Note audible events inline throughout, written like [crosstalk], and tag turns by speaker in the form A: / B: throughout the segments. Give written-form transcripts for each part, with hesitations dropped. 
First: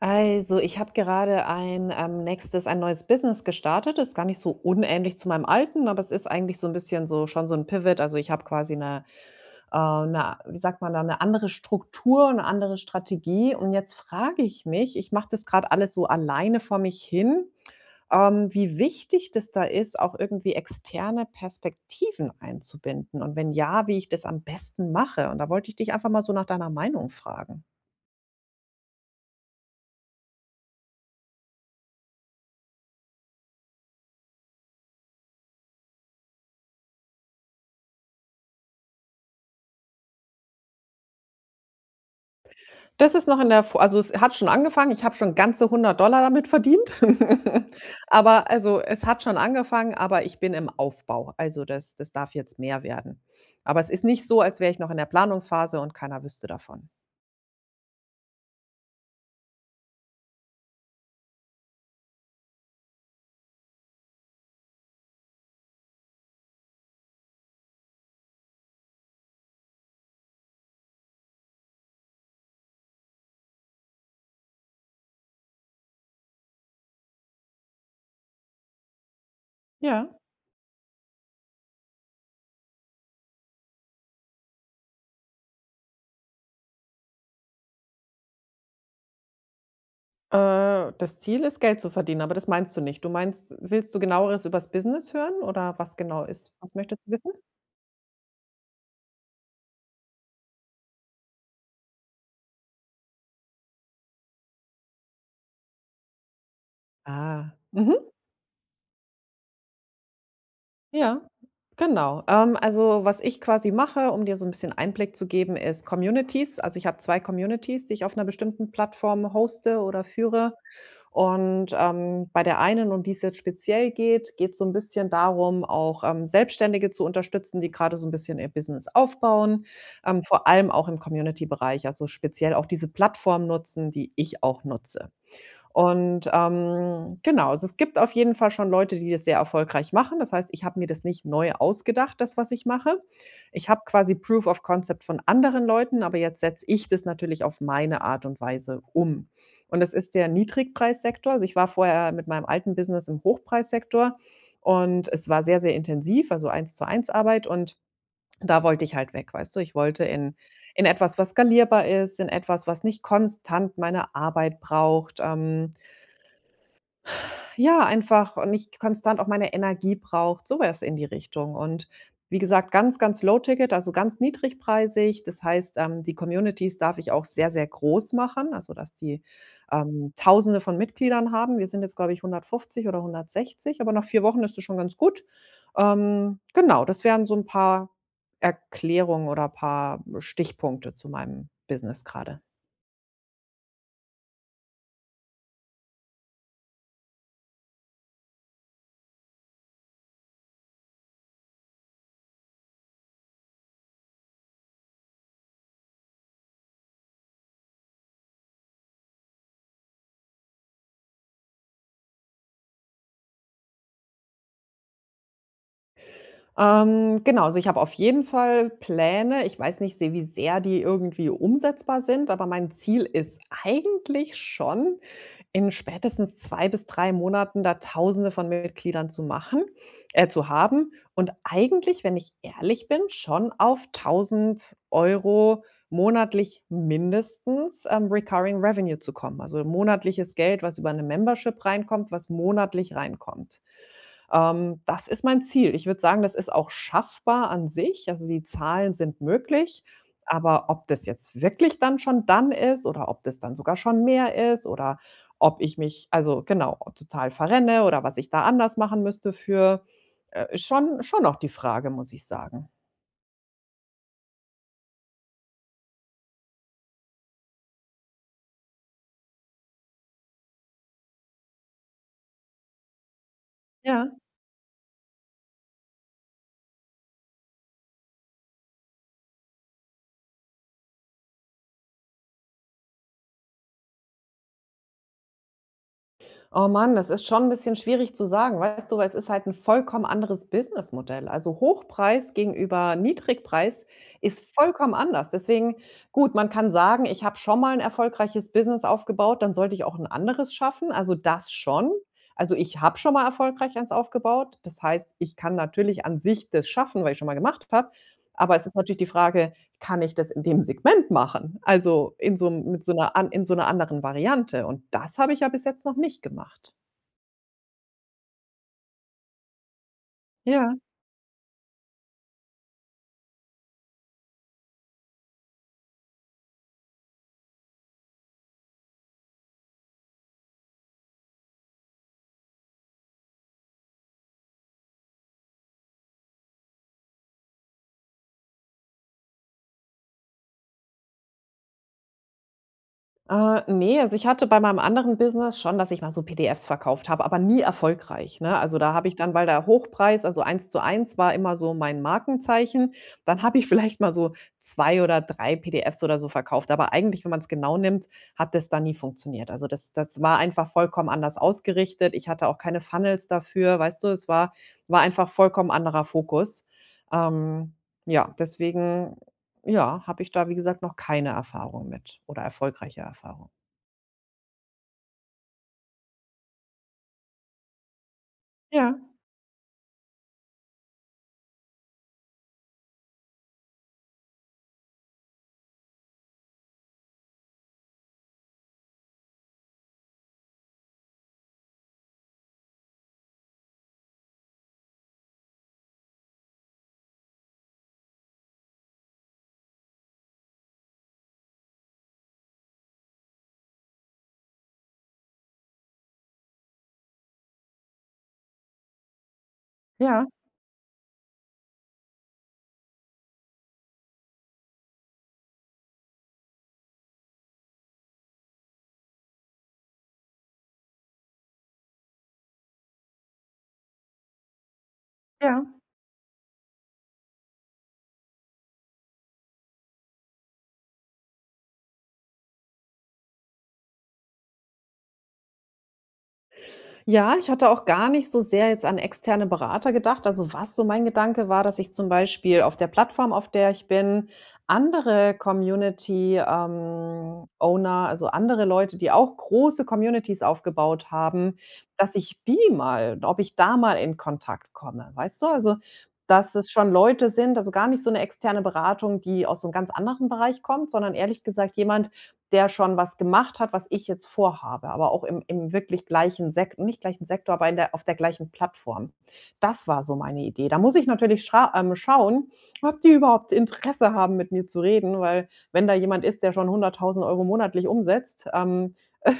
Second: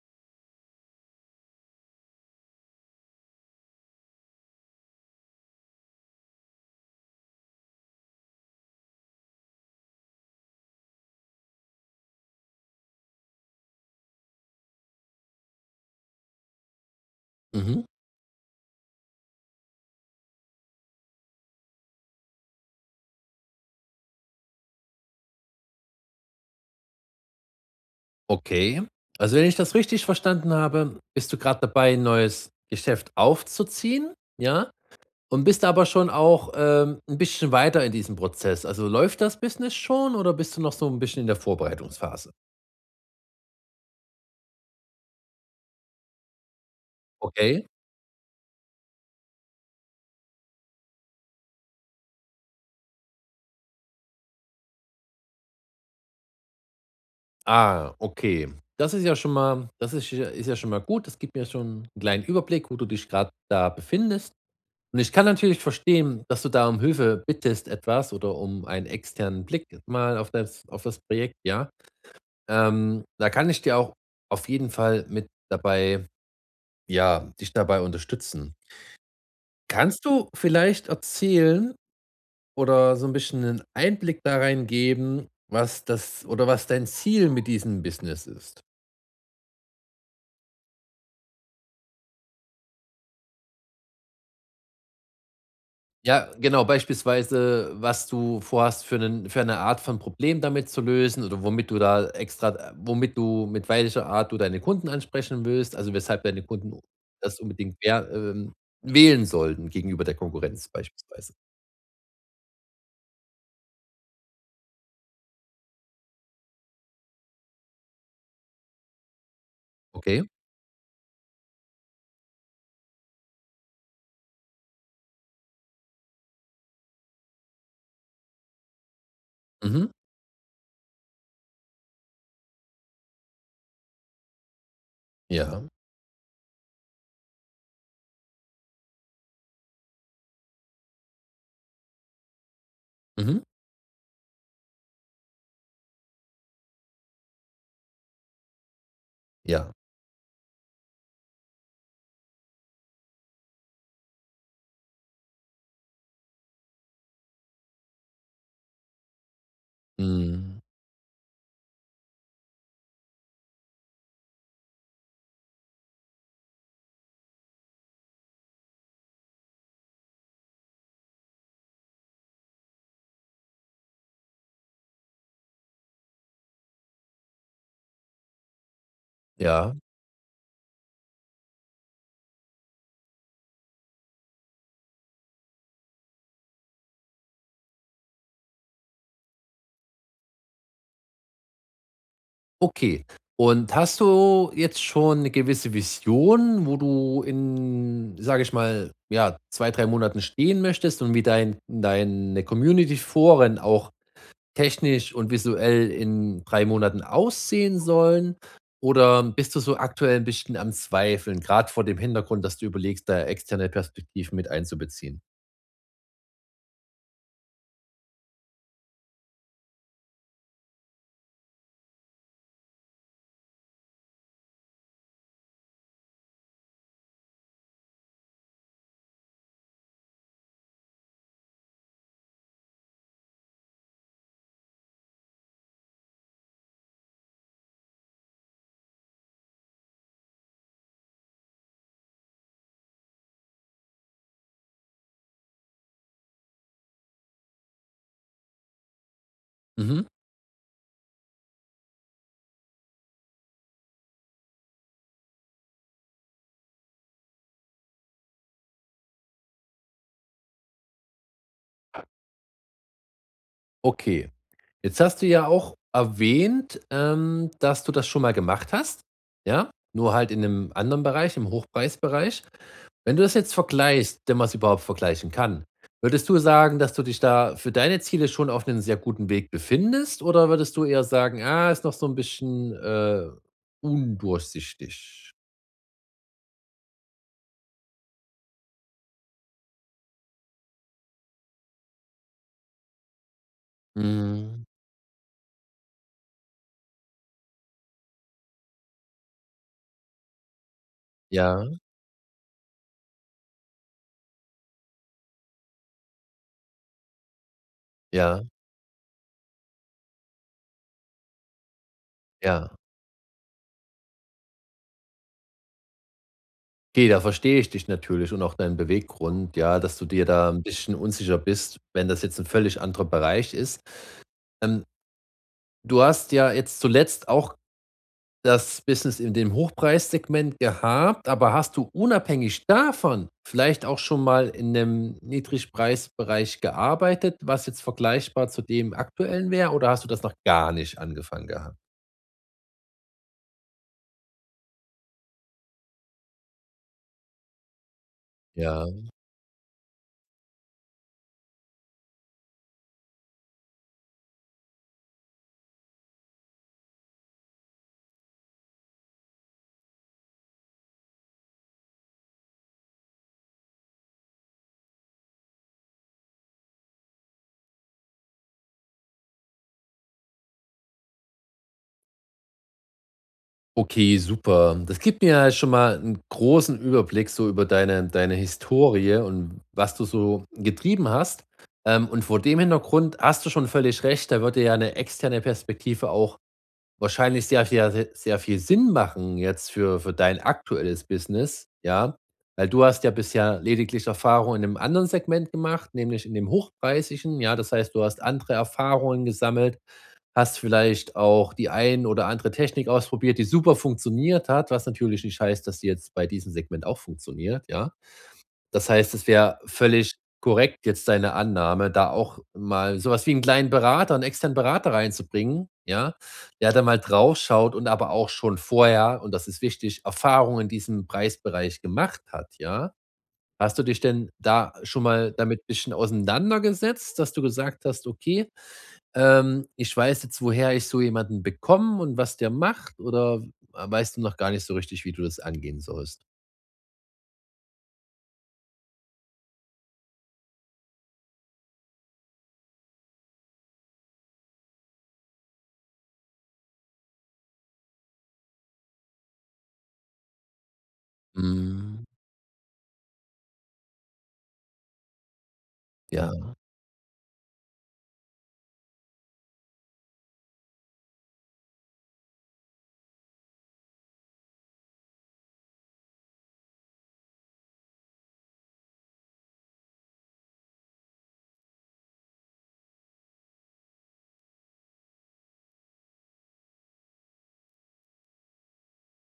A: Also, ich habe gerade ein nächstes ein neues Business gestartet. Ist gar nicht so unähnlich zu meinem alten, aber es ist eigentlich so ein bisschen so schon so ein Pivot. Also, ich habe quasi eine, 'ne wie sagt man da, eine andere Struktur, eine andere Strategie. Und jetzt frage ich mich, ich mache das gerade alles so alleine vor mich hin,
B: Mhm.
A: wie wichtig das da ist, auch irgendwie externe Perspektiven einzubinden und wenn ja, wie ich das am besten mache. Und da wollte ich dich einfach mal so nach deiner Meinung fragen.
B: Okay. Also, wenn ich das richtig verstanden habe, bist du gerade dabei, 'n neues Geschäft aufzuziehen, ja? Und bist aber schon auch, 'n bisschen weiter in diesem Prozess. Also, läuft das Business schon oder bist du noch so ein bisschen in der Vorbereitungsphase?
A: Das ist noch in der Vo also, es hat schon angefangen. Ich habe schon ganze 100 Dollar damit verdient.
B: Okay.
A: [laughs] Aber also, es hat schon angefangen, aber ich bin im Aufbau. Also, das darf jetzt mehr werden. Aber es ist nicht so, als wäre ich noch in der Planungsphase und keiner wüsste davon.
B: Ah, okay. Das ist ja schon mal das ist ja schon mal gut. Das gibt mir schon einen kleinen Überblick, wo du dich gerade da befindest. Und ich kann natürlich verstehen, dass du da um Hilfe bittest etwas oder um einen externen Blick mal auf das Projekt, ja? Da kann ich dir auch auf jeden Fall mit dabei ja, dich dabei unterstützen. Kannst
A: Ja,
B: du vielleicht erzählen oder so ein bisschen einen Einblick da rein geben, was das oder was dein Ziel mit diesem Business ist?
A: das Ziel ist, Geld zu verdienen, aber das meinst du nicht. Du meinst, willst du Genaueres übers Business hören, oder was genau
B: Ja,
A: ist,
B: genau,
A: was möchtest du wissen?
B: beispielsweise, was du vorhast für 'nen für 'ne Art von Problem damit zu lösen oder womit du da extra womit du mit welcher Art du deine Kunden ansprechen willst, also weshalb deine Kunden das
A: Ah,
B: unbedingt wer
A: mhm.
B: wählen sollten gegenüber der Konkurrenz
A: Ja,
B: beispielsweise?
A: genau. Also, was ich quasi mache, um dir so ein bisschen Einblick zu geben, ist Communities. Also, ich habe 2 Communities, die ich auf einer bestimmten Plattform hoste oder
B: Okay.
A: führe. Und, bei der einen, um die es jetzt speziell geht, geht es so ein bisschen darum, auch, Selbstständige zu unterstützen, die gerade so ein bisschen ihr Business aufbauen,
B: Mhm.
A: vor allem auch im Community-Bereich, also speziell auch diese Plattform nutzen, die ich auch nutze.
B: Ja.
A: Und, genau, also es gibt auf jeden Fall schon Leute, die das sehr erfolgreich machen. Das heißt, ich habe mir das nicht neu ausgedacht, das, was ich mache.
B: Mhm.
A: Ich habe quasi Proof of Concept von anderen Leuten, aber jetzt setze ich das natürlich auf meine Art und Weise um.
B: Ja.
A: Und das ist der Niedrigpreissektor. Also, ich war vorher mit meinem alten Business im Hochpreissektor und es war sehr, sehr intensiv, also Eins-zu-eins Arbeit und da wollte ich halt weg, weißt du? Ich wollte in
B: Mhm.
A: in etwas, was skalierbar ist, in etwas, was nicht konstant meine Arbeit braucht, ja, einfach und nicht konstant auch meine Energie braucht, sowas in die Richtung. Und wie gesagt, ganz, ganz low ticket, also ganz niedrigpreisig. Das heißt, die Communities darf ich auch sehr, sehr groß machen, also dass die
B: Ja.
A: Tausende von Mitgliedern haben. Wir sind jetzt, glaube ich, 150 oder 160, aber nach 4 Wochen ist das schon ganz gut. Genau, das wären so ein paar Erklärungen oder ein paar Stichpunkte zu meinem Business gerade.
B: Okay. Und hast du jetzt schon eine gewisse Vision, wo du in, sage ich mal, ja, 2 3 Monaten stehen möchtest und wie deine Community-Foren auch technisch und visuell in 3 Monaten aussehen sollen? Oder bist du so aktuell ein bisschen am Zweifeln, gerade vor dem Hintergrund, dass du überlegst, da externe Perspektiven mit einzubeziehen?
A: Genau, also ich habe auf jeden Fall Pläne. Ich weiß nicht, se wie sehr die irgendwie umsetzbar sind, aber mein Ziel ist eigentlich schon, in spätestens 2 bis 3 Monaten da Tausende von Mitgliedern zu haben und eigentlich, wenn ich ehrlich bin, schon auf 1.000 Euro monatlich mindestens, Recurring Revenue zu kommen, also monatliches Geld, was über eine Membership reinkommt, was monatlich reinkommt. Das ist mein Ziel. Ich würde sagen, das ist auch schaffbar an sich, also die Zahlen sind möglich,
B: Mhm.
A: aber ob das jetzt wirklich dann schon dann ist oder ob das dann sogar schon mehr ist oder ob ich mich, also genau, total verrenne oder was ich da anders machen müsste für ist schon auch die Frage, muss ich sagen.
B: Okay. Jetzt hast du ja auch erwähnt, dass du das schon mal gemacht hast, ja? Nur halt in einem anderen Bereich, im Hochpreisbereich. Wenn du das jetzt
A: Ja.
B: vergleichst, wenn man's überhaupt vergleichen kann, würdest du sagen, dass du dich da für deine Ziele schon auf einem sehr guten Weg befindest oder würdest du eher sagen: „Ah, ist noch so ein bisschen, undurchsichtig?“
A: Oh Mann, das ist schon ein bisschen schwierig zu sagen, weißt du, weil es ist halt ein vollkommen anderes Businessmodell. Also, Hochpreis gegenüber Niedrigpreis ist
B: Mhm.
A: vollkommen anders. Deswegen, gut, man kann sagen: „Ich habe schon mal ein erfolgreiches Business aufgebaut, dann sollte ich auch ein anderes schaffen." Also, das
B: Ja,
A: schon. Also, ich habe schon mal erfolgreich eins aufgebaut. Das heißt, ich kann natürlich an sich das schaffen, weil ich schon mal gemacht habe.
B: ja,
A: Aber es ist natürlich die Frage, kann ich das in dem Segment machen? Also, in so
B: ja.
A: 'nem mit so 'ner an in so 'ner anderen Variante, und das habe ich ja bis jetzt noch nicht gemacht.
B: Okay, da verstehe ich dich natürlich und auch deinen Beweggrund, ja, dass du dir da ein
A: Ja.
B: bisschen unsicher bist, wenn das jetzt ein völlig anderer Bereich ist. Ähm, du hast ja jetzt zuletzt auch das Business in dem Hochpreissegment gehabt, aber hast du unabhängig davon vielleicht auch schon mal in 'nem Niedrigpreisbereich gearbeitet, was jetzt vergleichbar zu dem aktuellen wäre, oder hast du das noch gar nicht angefangen gehabt?
A: Ne, also ich hatte bei meinem anderen Business schon, dass ich mal so PDFs verkauft habe, aber nie erfolgreich, ne? Also,
B: Ja.
A: da habe ich dann, weil der Hochpreis, also eins zu eins, war immer so mein Markenzeichen. Dann habe ich [laughs] vielleicht mal so 2 oder 3 PDFs oder so verkauft, aber eigentlich, wenn man es genau nimmt, hat das dann nie funktioniert. Also, das war einfach vollkommen anders ausgerichtet. Ich hatte auch keine Funnels dafür, weißt du? Es war einfach vollkommen anderer Fokus. Ähm, ja, deswegen, ja, habe ich da, wie gesagt, noch keine Erfahrung mit oder erfolgreiche Erfahrung.
B: Okay, super. Das gibt mir halt schon mal einen großen Überblick so über deine
A: Ja,
B: Historie und was du so getrieben hast. Und vor dem Hintergrund hast du schon völlig recht, da würde ja eine externe Perspektive auch wahrscheinlich sehr viel Sinn machen jetzt für dein aktuelles Business, ja? Weil du hast ja bisher lediglich Erfahrung in 'nem anderen Segment gemacht, nämlich in dem hochpreisigen, ja? Das heißt, du hast andere Erfahrungen gesammelt, hast vielleicht auch die ein oder andere Technik ausprobiert, die super funktioniert hat, was natürlich nicht heißt, dass sie jetzt bei diesem Segment auch funktioniert, ja? Das heißt, es wäre völlig
A: ja,
B: korrekt jetzt deine Annahme, da auch mal sowas wie 'n kleinen Berater 'n externen Berater reinzubringen, ja, der da mal draufschaut und aber auch schon vorher, und das ist wichtig, Erfahrung in diesem Preisbereich gemacht hat, ja? Hast du dich denn da schon mal
A: ja.
B: damit bisschen auseinandergesetzt, dass du gesagt hast: „Okay, ich weiß jetzt, woher ich so jemanden bekomme und was der macht“, oder weißt du noch gar nicht so richtig, wie du das angehen sollst?
A: Ja, ich hatte auch gar nicht so sehr jetzt an externe Berater gedacht. Also, was so mein Gedanke war, dass ich zum Beispiel auf der Plattform, auf der ich bin, andere Community, Owner, also andere Leute, die auch große Communities aufgebaut haben,
B: Mhm,
A: dass ich die mal ob ich da mal in Kontakt komme, weißt du? Also,
B: ja.
A: dass es schon Leute sind, also gar nicht so eine externe Beratung, die aus so einem ganz anderen Bereich kommt, sondern ehrlich gesagt jemand, der schon was gemacht hat, was ich jetzt vorhabe, aber auch im wirklich gleichen Sektor, nicht gleichen Sektor, aber in der auf der gleichen Plattform. Das war so meine Idee. Da muss ich natürlich schauen, ob die überhaupt Interesse haben, mit mir zu reden, weil wenn da jemand ist, der schon 100.000 Euro monatlich umsetzt, [laughs]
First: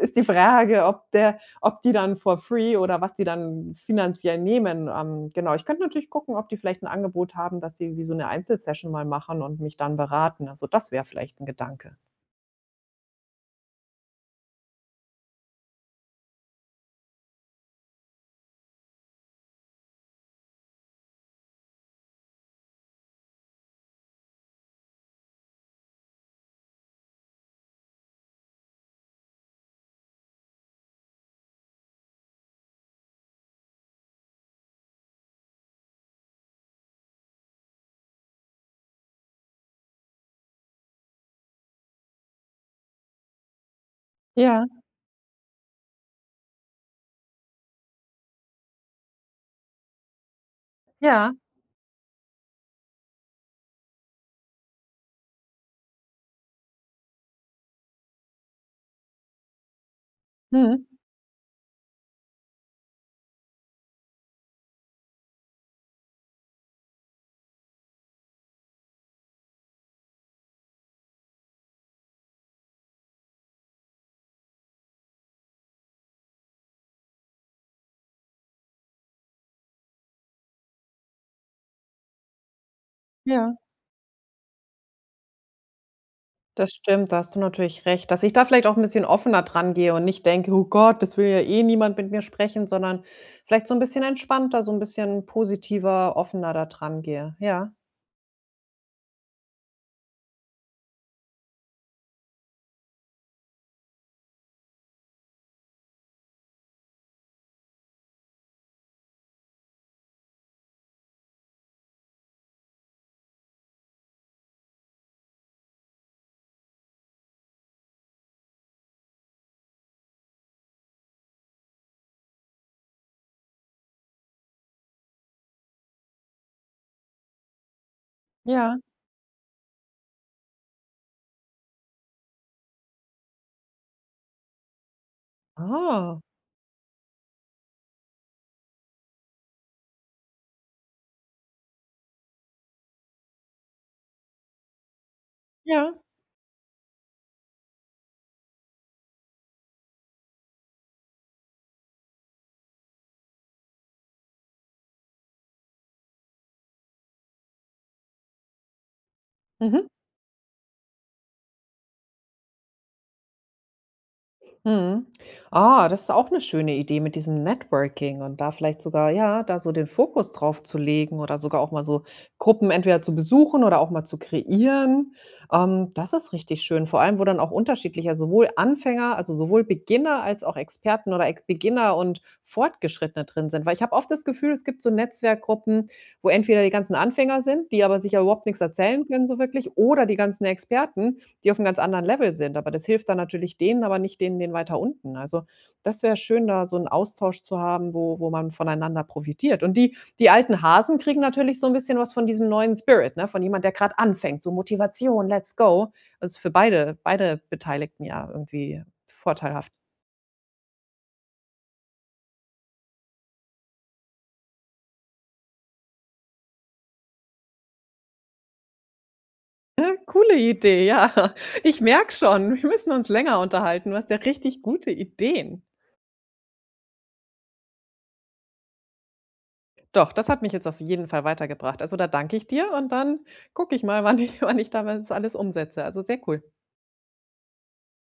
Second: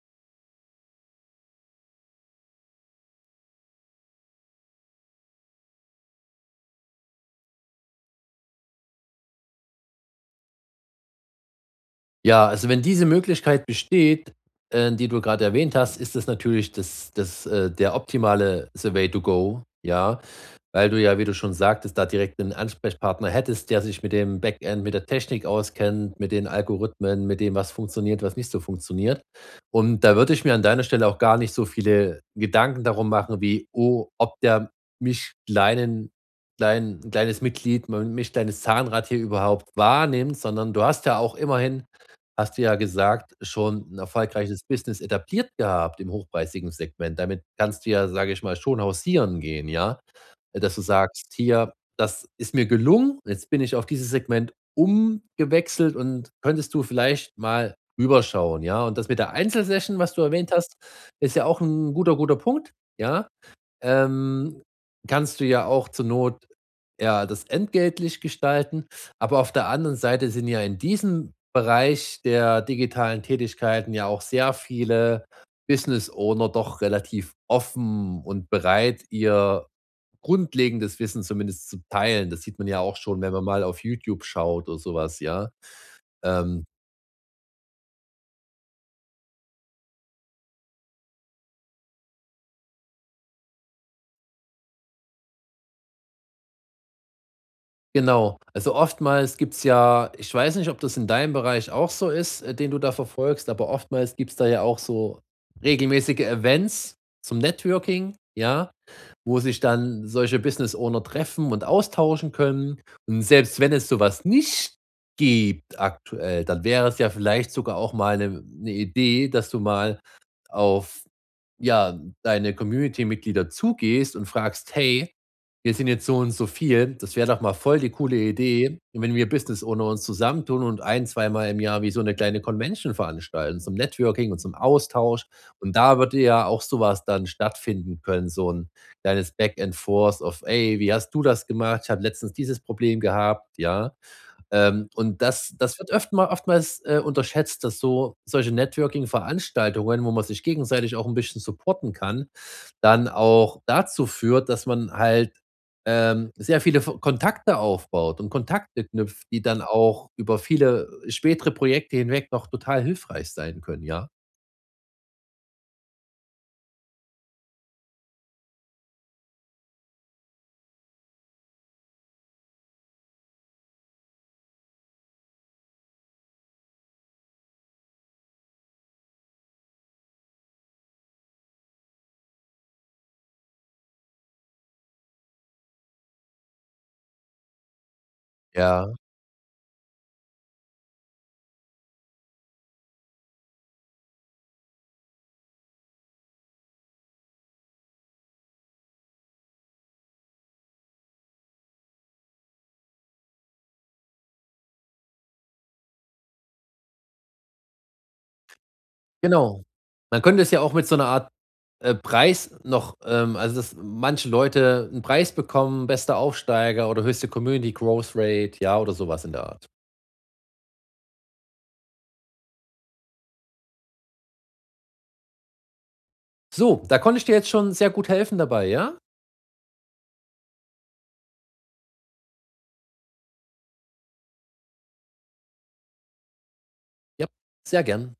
A: ist die Frage, ob der ob die dann for free oder was die dann finanziell nehmen. Genau, ich könnte natürlich gucken, ob die vielleicht ein Angebot haben, dass sie wie so eine Einzelsession mal machen und mich dann beraten. Also, das wäre vielleicht ein Gedanke.
B: Ja, also wenn diese Möglichkeit besteht, die du gerade erwähnt hast, ist das natürlich das der optimale the way to go, ja, weil du ja, wie du schon sagtest, da direkt einen Ansprechpartner hättest, der sich mit dem Backend, mit der Technik auskennt, mit den Algorithmen, mit dem, was funktioniert, was nicht so funktioniert. Und da würde ich mir an deiner Stelle auch gar nicht so viele Gedanken darum machen wie: „Oh, ob der mich kleinen klein ein kleines Mitglied, mein mich kleines Zahnrad hier überhaupt wahrnimmt“, sondern du hast ja auch immerhin hast du ja gesagt, schon ein erfolgreiches
A: Ja,
B: Business etabliert gehabt im hochpreisigen Segment. Damit kannst du ja, sage ich mal, schon hausieren gehen, ja? Dass du sagst:
A: ja,
B: „Hier, das ist mir gelungen, jetzt bin ich auf dieses Segment umgewechselt und könntest du vielleicht mal rüberschauen“, ja? Und das mit der Einzelsession, was du erwähnt hast,
A: mhm,
B: ist ja auch ein guter Punkt, ja? Ähm, kannst du ja auch zur Not, ja, das entgeltlich gestalten. Aber auf der anderen Seite sind ja in diesem Bereich der digitalen Tätigkeiten ja auch sehr viele Business Owner doch relativ offen und bereit, ihr grundlegendes Wissen zumindest zu teilen. Das sieht man ja auch schon, wenn man
A: ja,
B: mal auf YouTube schaut oder sowas, ja. Ähm,
A: das stimmt, da hast du natürlich recht, dass ich da vielleicht auch 'n bisschen offener dran gehe und nicht denke: „Oh Gott, das will ja eh niemand mit mir sprechen", sondern vielleicht so 'n bisschen entspannter, so 'n bisschen positiver, offener da dran gehe. Ja,
B: genau. Also oftmals gibt's ja ich weiß nicht, ob das in deinem Bereich auch so ist, den du da verfolgst, aber oftmals gibt's da ja auch so regelmäßige Events zum Networking, ja? Wo sich dann solche Business Owner treffen und austauschen können. Und selbst wenn es sowas nicht gibt aktuell, dann wäre es ja vielleicht sogar auch mal eine 'ne Idee, dass du mal auf, ja, deine Community-Mitglieder zugehst und fragst: „Hey, wir sind jetzt so und so viel. Das wäre doch mal voll die coole
A: ja.
B: Idee, wenn wir Business Owner uns zusammentun und ein zweimal im Jahr wie so eine kleine Convention veranstalten zum Networking und zum Austausch.“ Und da
A: Ah,
B: würde ja auch sowas dann stattfinden können, so 'n kleines Back and Forth of: „Ey, wie hast du das gemacht? Ich habe letztens dieses Problem gehabt“, ja? Und das wird
A: ja,
B: öfter mal oftmals, unterschätzt, dass so solche Networking-Veranstaltungen, wo man sich gegenseitig auch ein bisschen supporten kann, dann auch dazu führt, dass man halt, sehr viele v Kontakte aufbaut und Kontakte knüpft, die dann
A: mhm.
B: auch über viele spätere Projekte hinweg noch total hilfreich sein können, ja?
A: Mhm. Ah, das ist auch eine schöne Idee mit diesem Networking und da vielleicht sogar, ja, da so den Fokus drauf zu legen oder sogar auch mal so Gruppen entweder zu besuchen oder auch mal zu kreieren. Das ist richtig schön, vor allem, wo dann auch unterschiedlicher sowohl Anfänger, also sowohl Beginner als auch Experten oder Ex Beginner und Fortgeschrittene drin sind. Weil ich habe oft das Gefühl, es gibt so Netzwerkgruppen, wo entweder die ganzen Anfänger sind, die aber sich ja überhaupt nichts
B: Ja,
A: erzählen können so wirklich, oder die ganzen Experten, die auf'm ganz anderen Level sind. Aber das hilft dann natürlich denen, aber nicht denen den weiter unten. Also, das wäre schön, da so 'n Austausch zu haben, wo man voneinander profitiert. Und die alten Hasen kriegen natürlich so 'n bisschen was von diesem neuen Spirit, ne, von jemand, der grad anfängt, so Motivation, let's go. Das ist für beide Beteiligten ja irgendwie
B: genau.
A: vorteilhaft.
B: Man könnte es ja auch mit so einer Art Preis noch, also, dass manche Leute einen Preis bekommen, bester Aufsteiger oder höchste Community Growth Rate, ja, oder sowas in der Art.
A: Ja, coole Idee, ja. Ich merke schon, wir müssen uns länger unterhalten. Du hast ja richtig gute Ideen.
B: So, da konnte ich dir jetzt schon sehr gut helfen dabei, ja?
A: Doch, das hat mich jetzt auf jeden Fall weitergebracht. Also, da danke ich dir und dann gucke ich mal, wann ich [laughs] wann ich da was alles umsetze. Also, sehr cool.
B: Ja, sehr gern.